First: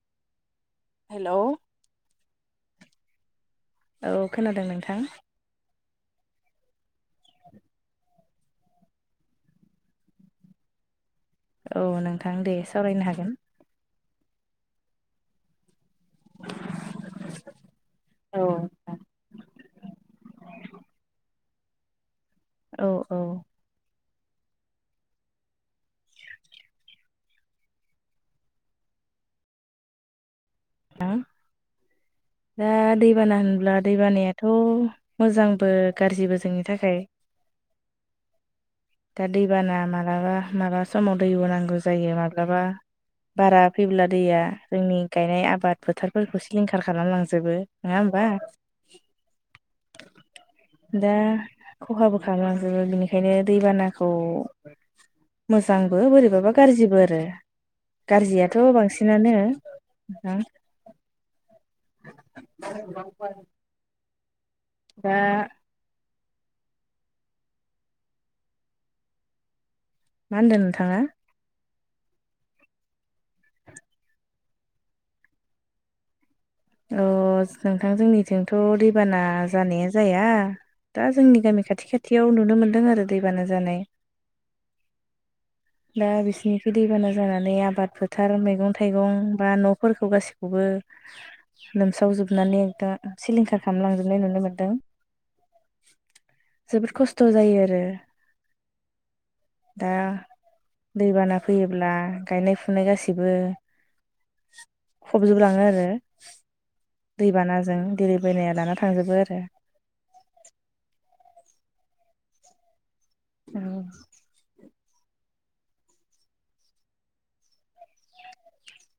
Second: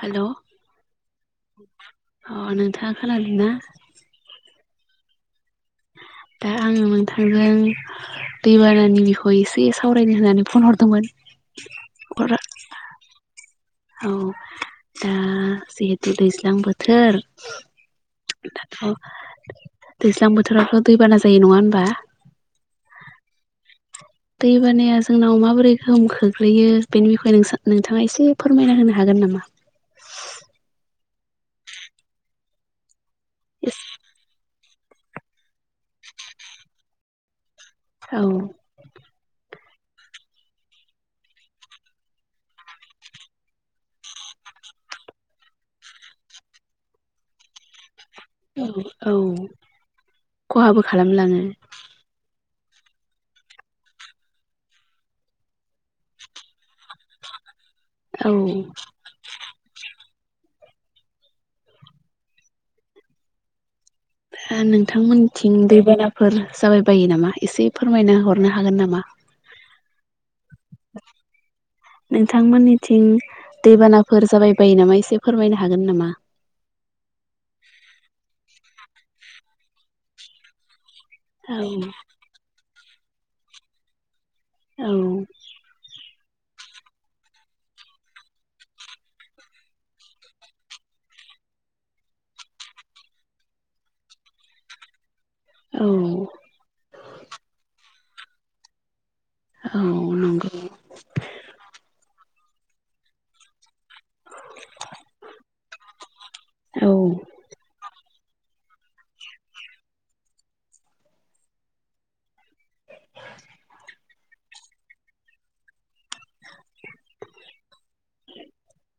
हेल' hello अ नोंथाङा खोनादों ना? औ खोनादों नोंथां। [inaudible] दा आङो नोंथांजों दैबानानि बिखय एसे सावरायनो होननानै फन हरदोंमोन। औ नोंथां दे सावरायनो हागोन। औ दा जिहेथु दैज्लां बोथोर दाथ' औ दैज्लां बोथोरावथ' दैबाना जायो नङा होनबा? औ औ। दै बानाया जोंनाव माबोरै गोहोम खोख्लैयो बेनि बिखय नोंथाङा एसे फोरमायना होनो हागोन नामा? दा दैबाना होनब्ला दैबानायाथ' मोजां बो गाज्रिबो जोंनि थाखाय। औ। दा दैबाना मालाबा माब्ला समाव दै बो नांगौ जायो माब्लाबा बारा फैब्ला दैया जोंनि गायनाय आबाद फोथारफोरखौ सिलिंखार खालामनानै लांजोबो नङा होमबा? होनबा औ औ खहाबो दा खालामलाङो खहाबो‌ खालामो आरो बिनिखायनो दैबानाखौ मोजांबो बोरैबाबा गाज्रिबो आरो। गाज्रियाथ' औ बांसिनानो हुम। [unintelligible] दा नोंथांमोनथिं दैबाना फोर जाबाय बायो नामा एसे फोरमायना हरनो हागोन नामा? मा होनदों नोंथाङा? नोंथांमोननिथिं दैबानाफोर जाबाय बायो नामा एसे फोरमायनो हागोन नामा? अ नोंथां जोंनिथिंथ' दैबाना जानाया जाया दा जोंनि औ गामि खाथि खाथियाव नुनो मोनदों आरो दैबाना जानाय। औ। दा बिसोरनिखै दैबाना जानानै आबाद फोथार मैगं थाइगं बा न'फोरखौ गासिखौबो लोमसावजोबनानै दा सिलिंखार खालामलांजोबनाय नुनो मोनदों। औ जोबोद खस्थ' जायो आरो। औ दा नं दैबाना फैयोब्ला गायनाय फुनाय गासिबो फबजोबलाङो आरो औ दैबानाजों। दै बनाया लाना थांजोबो आरो। औ। [inaudible]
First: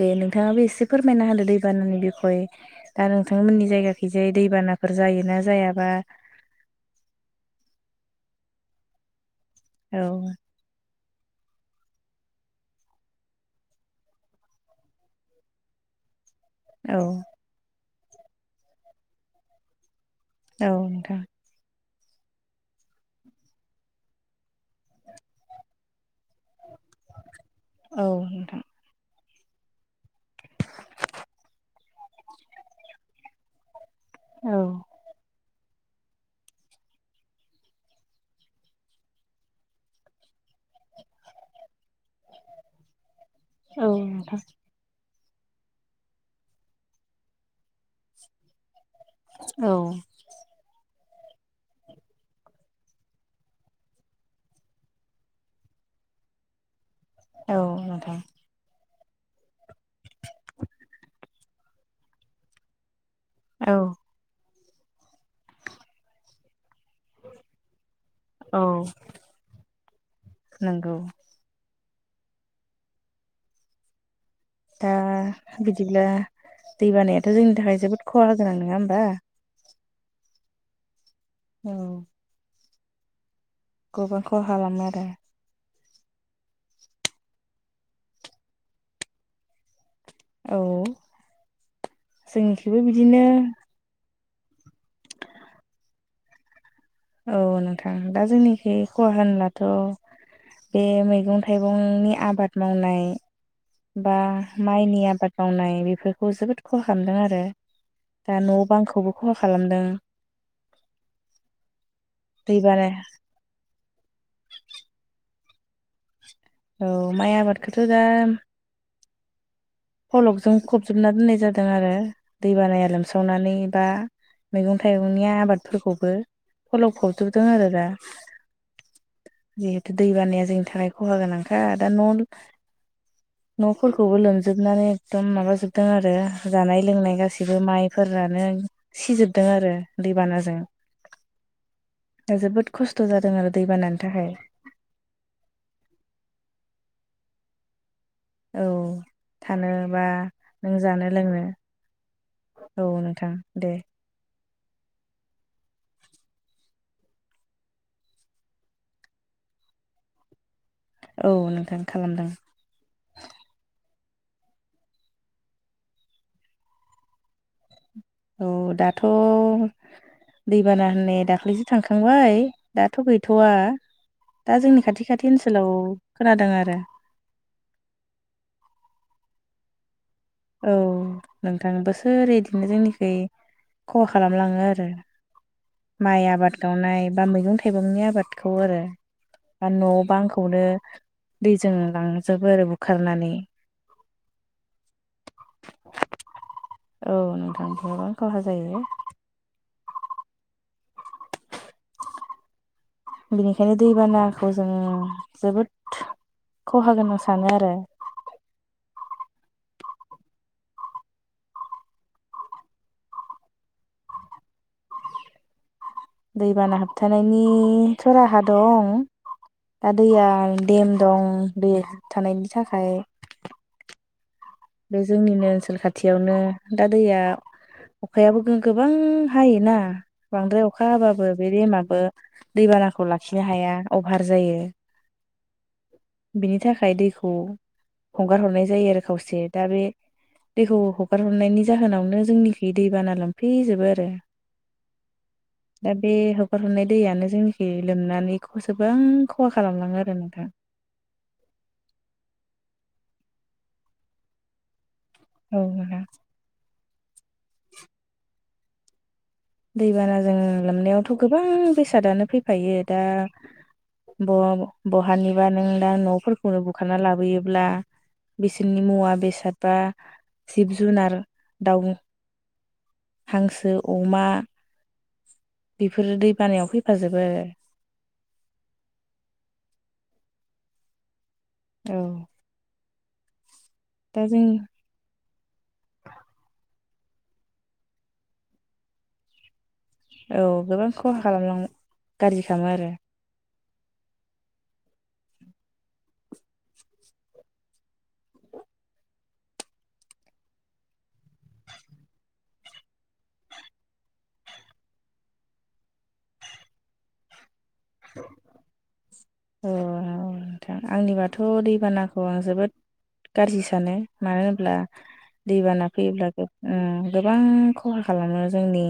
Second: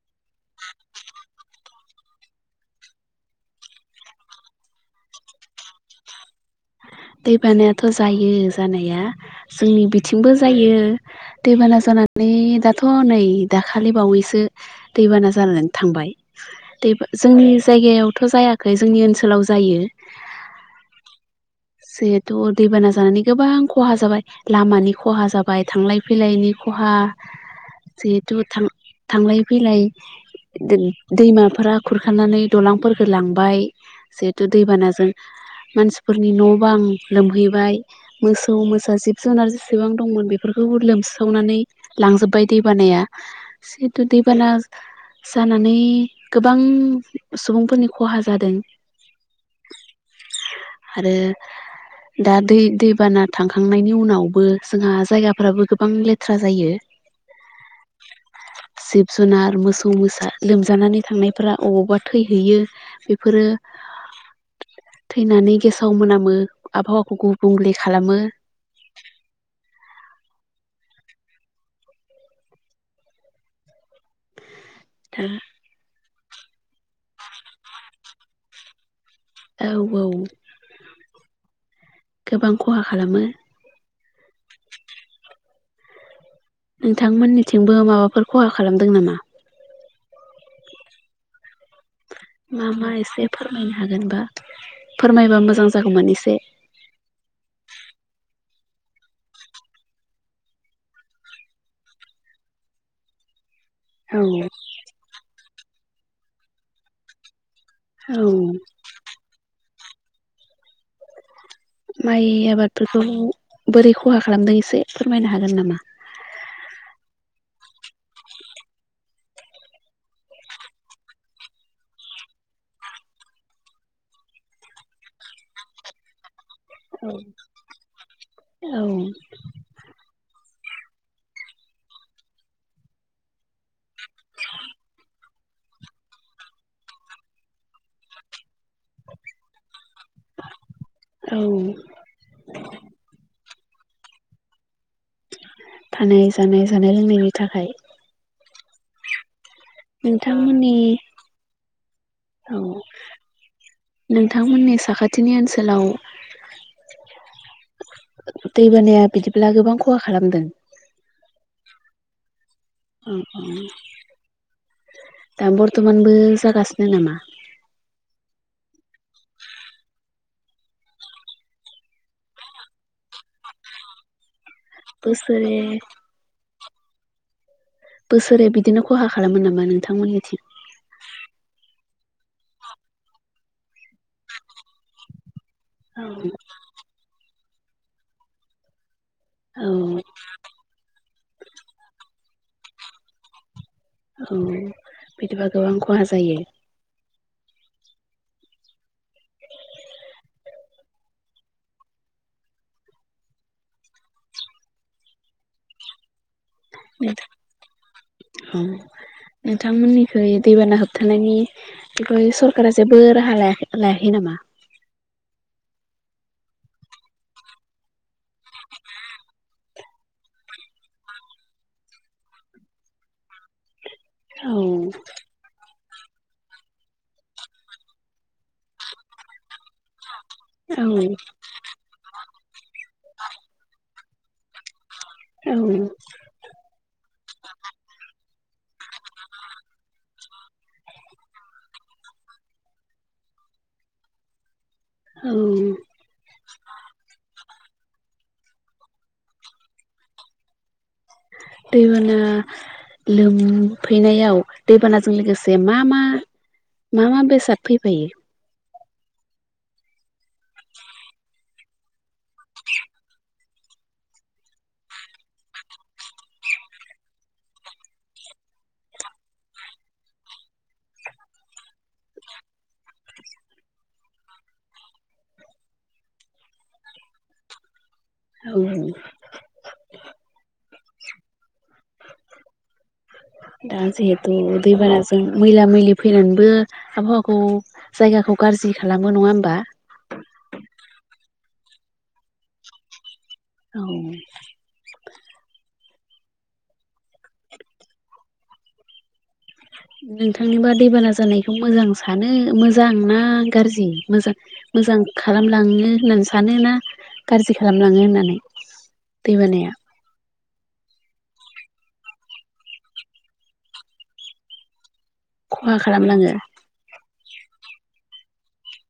दे नोंथाङाबो एसे फोरमायना होदो दैबानानि बिखय दा नोंथांमोननि जायगाखै जाय दैबा नाफोर जायोना जायाबा दै बानायाथ जायो जानाया जोंनि औ बिथिंबो जायो दैबाना जानानै दाथ नै दाखालि बावैसो दैबाना जानानै थांबाय औ दैबा जोंनि जायगायावथ जायाखै जोंनि ओनसोलाव जायो औ नोंथां जिहेथु दैबाना जानानै गोबां खहा जाबाय लामानि खहा जाबाय थांलाय फैलायनि खहा औ जिहेथु नोंथां थां-थांलाय फैलाय दोद दैमाफोरा खुरखानानै दालांफोरफोरखौ लांबाय जिहेथु औ दैबानाजों मानसिफोरनि न बां लोमहैबाय मोसौ मोसा जिब जुनार जेसेबां दंमोन बेफोरखौ लोमस्रावनानै लांजोबबाय दैबानाया औ जिहेथु नोंथां दैबाना जानानै गोबां सुबुंफोरनि खहा जादों औ आरो दा दै-दैबाना थांखांनायनि उनावबो जोंहा जायगाफ्राबो गोबां लेथ्रा जायो औ नोंथां जिब जुनार मोसौ मोसा लोमजानानै थांनायफोरा अबावबा थैहैयो बे बेफोरो औ थैनानै गेसाव मोनामो आबहावाखौ गुबुंले खालामो नोंगौ दा बिदिब्ला दै बानायाथ जोंनि थाखाय जोबोद खहा गोनां नङा होमबा औ औ औ गोबां खहा खालामो गोबां खहालामो आरो नोंथांमोननिथिंबो माबाफोर खहा खालामदों नामा औ मा जोंनिखिबो मा एसे बिदिनो फोरमायनो हागोनबा फोरमायबा मोजां जागौमोन एसे औ नोंथां दा जोंनिखै खहा होनब्लाथ बे मैगं थाइगंनि आबाद मावनाय बा औ माइनि आबाद मावनाय बेफोरखौ जोबोद खहा खालामदों आरो औ दा नबांखौबो खहा खालामदों माइ दैबाना आबादफोरखौ बोरै खहा खालामदों एसे फोरमायना हागोन नामा औ माइ आबादखौथ दा फलकजों फबजोबना दोननाय जादों आरो दै बानाया लोमसावनानै बा मैगं थाइगंनि आबादफोरखौबो फलाव औ फबजोबदों आरो दा जिहेथु दै बानाया जों थाखाय खहा गोनांखा दा न'-न'फोरखौबो लोमजोबनानै एक दम माबा जोबदों आरो जानाय लोंनाय गासैबो माइफोरानो सिजोबदों आरो दैबानाजों औ दा जोबोद खस्थ जादों आरो दै बानानि थाखाय थानाय जानाय जानाय लोंनायनि थाखाय औ थानो बा नोंथांमोननि नों जानो लोंनो औ नोंथां दे नोंथांमोननि साखाथिनि ओनसोलाव दैबानाया बिदिब्ला गोबां खहा खालामदों औ नोंथां खालामदों ओ उम दा बरथमानबो जागासिनो नामा? औ दाथ दैबाना होननाय दाख्लैसो थांखांबाय दाथ गैथवा। दा जोंनि खाथि खाथि बोसोरे ओनसोलाव खोनादों आरो बोसोरै बिदिनो खहा खालामो नामा नोंथांमोननि? औ नोंथां बोसोरे इदिनो जोंनिखै खहा खालामलाङो आरो। औ माइ आबाद गावनाय बा मैगं थाइगंनि आबादखौ आरो आरो न‌ बांखौनो दैजों लांजोबो आरो बुखारनानै। औ बिदिबा गोबां खहा जायो? औ नोंथां गोबां खहा जायो। बेनिखायनो दैबानाखौ जोंङो जोबोद खहा गोनां सानो आरो नोंथांमोन निखै दैबाना होबथानायनि थाखै सरकारा जेबो राहा लायाखै लायाखै नामा? [inaudible] दैबाना होबथा नायनिथ' राहा दं दा दैया देम दं दै होबथानायनि थाखाय औ बे जोंनिनो ओनसोल खाथ थियावनो दा दैया अखायाबो गोबां हायोना बांद्राय औ अखा हाबाबो बे देमाबो दैबानाखौ लाखिनो हाया अभार जायो। औ बिनि थाखाय दैखौ हगार हरनाय जायो आरो खावसे दा बे दैखौ हगार हरनायनि जाहोनावनो जोंनिखि दै बाना लोमफैजोबो आरो। औ दा बे हगार हरनाय दैयानो जोंनि खै लोमनानै खौसेबां गोबां खहा खालामलाङो आरो नोंथां। दैबाना लोमफैनायाव दैबाना जों लोगोसे औ मा मा नोंथां मा मा बेसाद फैफायो? दैबानाजों लोमनायावथ गोबां बेसादानो फैफायो दा ब बहानिबा नों दा नफोरखौनो बुखारना लाबोयोब्ला बिसोरनि मुवा बेसाद बा जिब जुनार दाउ हांसो, अमा बेफोरो दै बानायाव फैफाजोबो आरो। औ औ औ दा जिहेथु दैबानाजों मैला-मैलि फैनानैबो आबहावाखौ जायगाखौ गाज्रि खालामो नङा होमबा? औ गोबां खहा खालामलांङो गाज्रि खालामो आरो। औ नोंथांनोबा दैबाना जानायखौ मोजां सानो मोजां ना गारजि मोजां? मोजां खालामलाङो होननानै सानो ना गारजि? खालामलाङो होननानै दैबानाया आ आंनिबाथ दैबानाखौ आं जोबोद गारजि सानो मानो होनब्ला खहा दैबाना फैयोब्ला खालामलाङो गोब उम गोबां खहा खालामो जोंनि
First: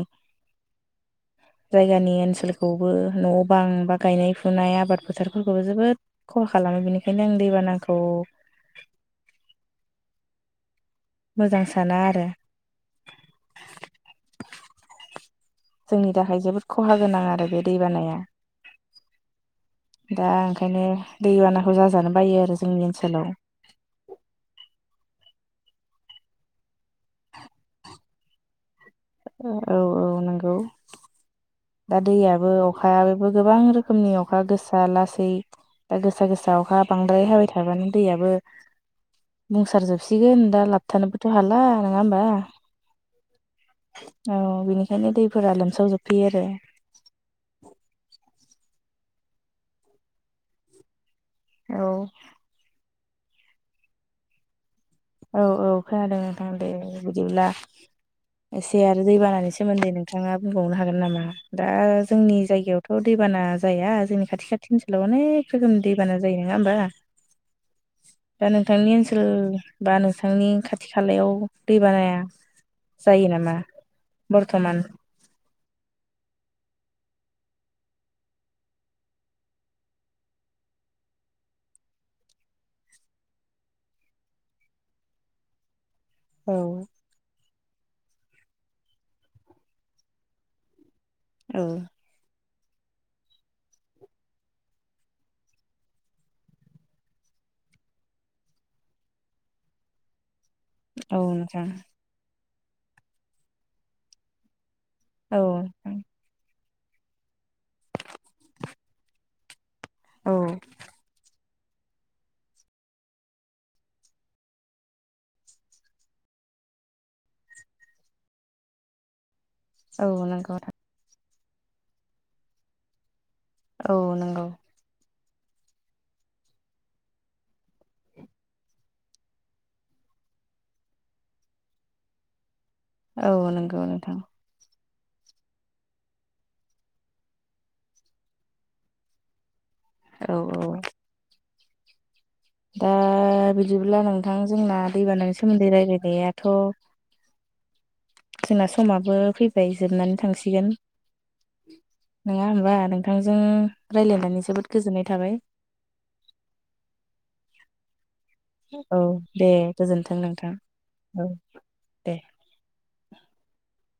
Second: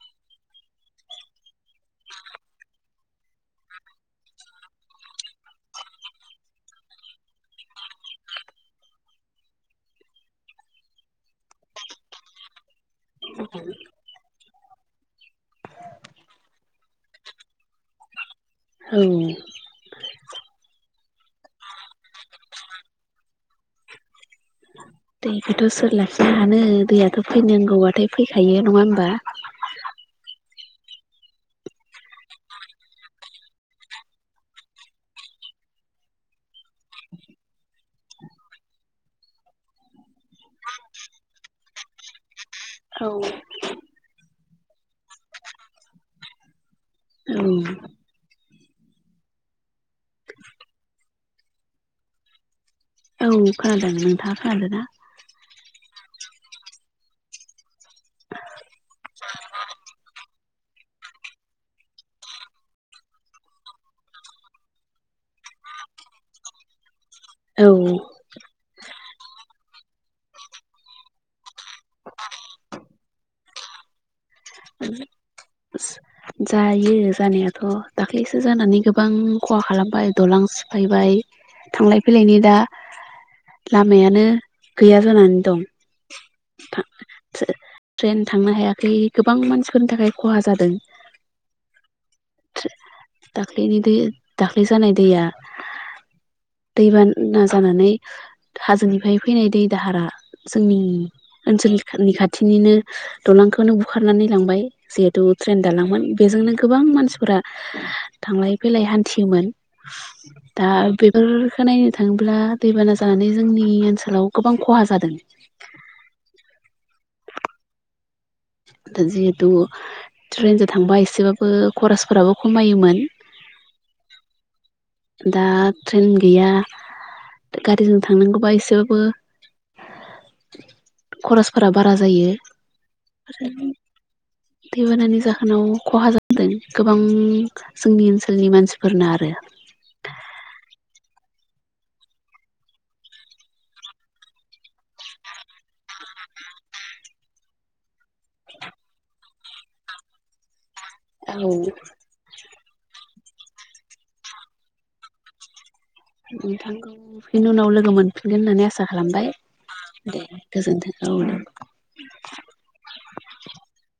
जायगानि ओनसोलखौबो न' बां बा गायनाय फुनाय आबाद फोथारफोरखौबो जोबोद खहा खालामो बेनिखायनो आं दैबानाखौ [inaudible] मोजां साना आरो। [inaudible] जोंनि थाखाय जोबोद खहा गोनां आरो बे दै बानाया औ दा ओंखायनो दै बानाखौ जाजानो बायो आरो जोंनि ओनसोलाव दैखौथ' सोर लाखिनो हानो दैयाथ' फैनांगौबथाय फैखायो नङा औ औ नंगौ। दा दैयाबो अखायाबो गोबां रोखोमनि अखा गोसा लासै दा गोसा गोसा अखा बांद्राय हाबाय थाबानो दैयाबो बुंसारजोबसिगोन दा लाबथानोबोथ' हाला नङा होमबा? औ औ बेनिखायनो दैफोरा लोमसावजोबफैयो आरो। औ औ औ खोनादों नोंथाङा खानादोंना? औ औ खोनादों नोंथां दे बिदिब्ला एसे आरो दैबानानि सोमोन्दै नोंथाङा बुंबावनो हागोन नामा दा जोंनि जायगायावथ' दैबाना बाना जाया जोंनि खाथि खाथि ओनसोलाव अनेक रोखोमनि दैबाना जायो नङा होमबा? औ दा नोंथांनि ओनसोल बा नोंथांनि खाथि खालायाव दै बानाया जायो नामा बरथमान? जायो जानायाथ' दाख्लैसो जानानै गोबां खहा खालामबाय दालां सिफायबाय थांलाय फैलायनि दा लामायानो गैया जानानै दं औ था ट्रे ट्रेन थांनो हायाखै गोबां मानसिफोरनि थाखाय खहा जादों। औ दाख्लिनि दै दाख्लै जानाय दैया दैबाना जानानै हाजोनिफ्राय फैनाय दै दाहारा जोंनि औ नोंथां। ओनसोलनि खाथिनिनो दालांखौनो बुखारनानै लांबाय जिहेथु औ ट्रेन दालांमोन बेजोंनो गोबां मानसिफोरा थांलाय फैलाय हान्थियोमोन औ दा बेफोर बेखौ नायनो थाङोब्ला दैबाना जानानै जोंनि ओनसोलाव गोबां खहा जादों दा जिहेथु औ नंगौ ट्रेनजों थांबा एसेबाबो बो खरसफोराबो खमायोमोन। औ नंगौ। दा ट्रेन गैया गारिजों थांनांगौबा एसेबाबो खरसफोरा बारा जायो। औ नंगौ नोंथां। दैबानानि जाहोनाव खहा जादों गोबां जोंनि ओनसोलनि मानसिफोर ना आरो औ औ दा बिदिब्ला नोंथां जोंना दैबानानि सोमोन्दै रायज्लायनायाथ' जोंना समाबो फैबाय जोबनानै थांसिगोन औ बिदिबा नोंथांजों रायज्लायनानै जोबोद गोजोननाय थाबाय। नोंथांजों बिनि उनाव लोगो फिनगोन होननानै आसा औ खालामबाय दे गोजोन्थों दे नोंथां गोजोन्थों औ। दे [inaudible]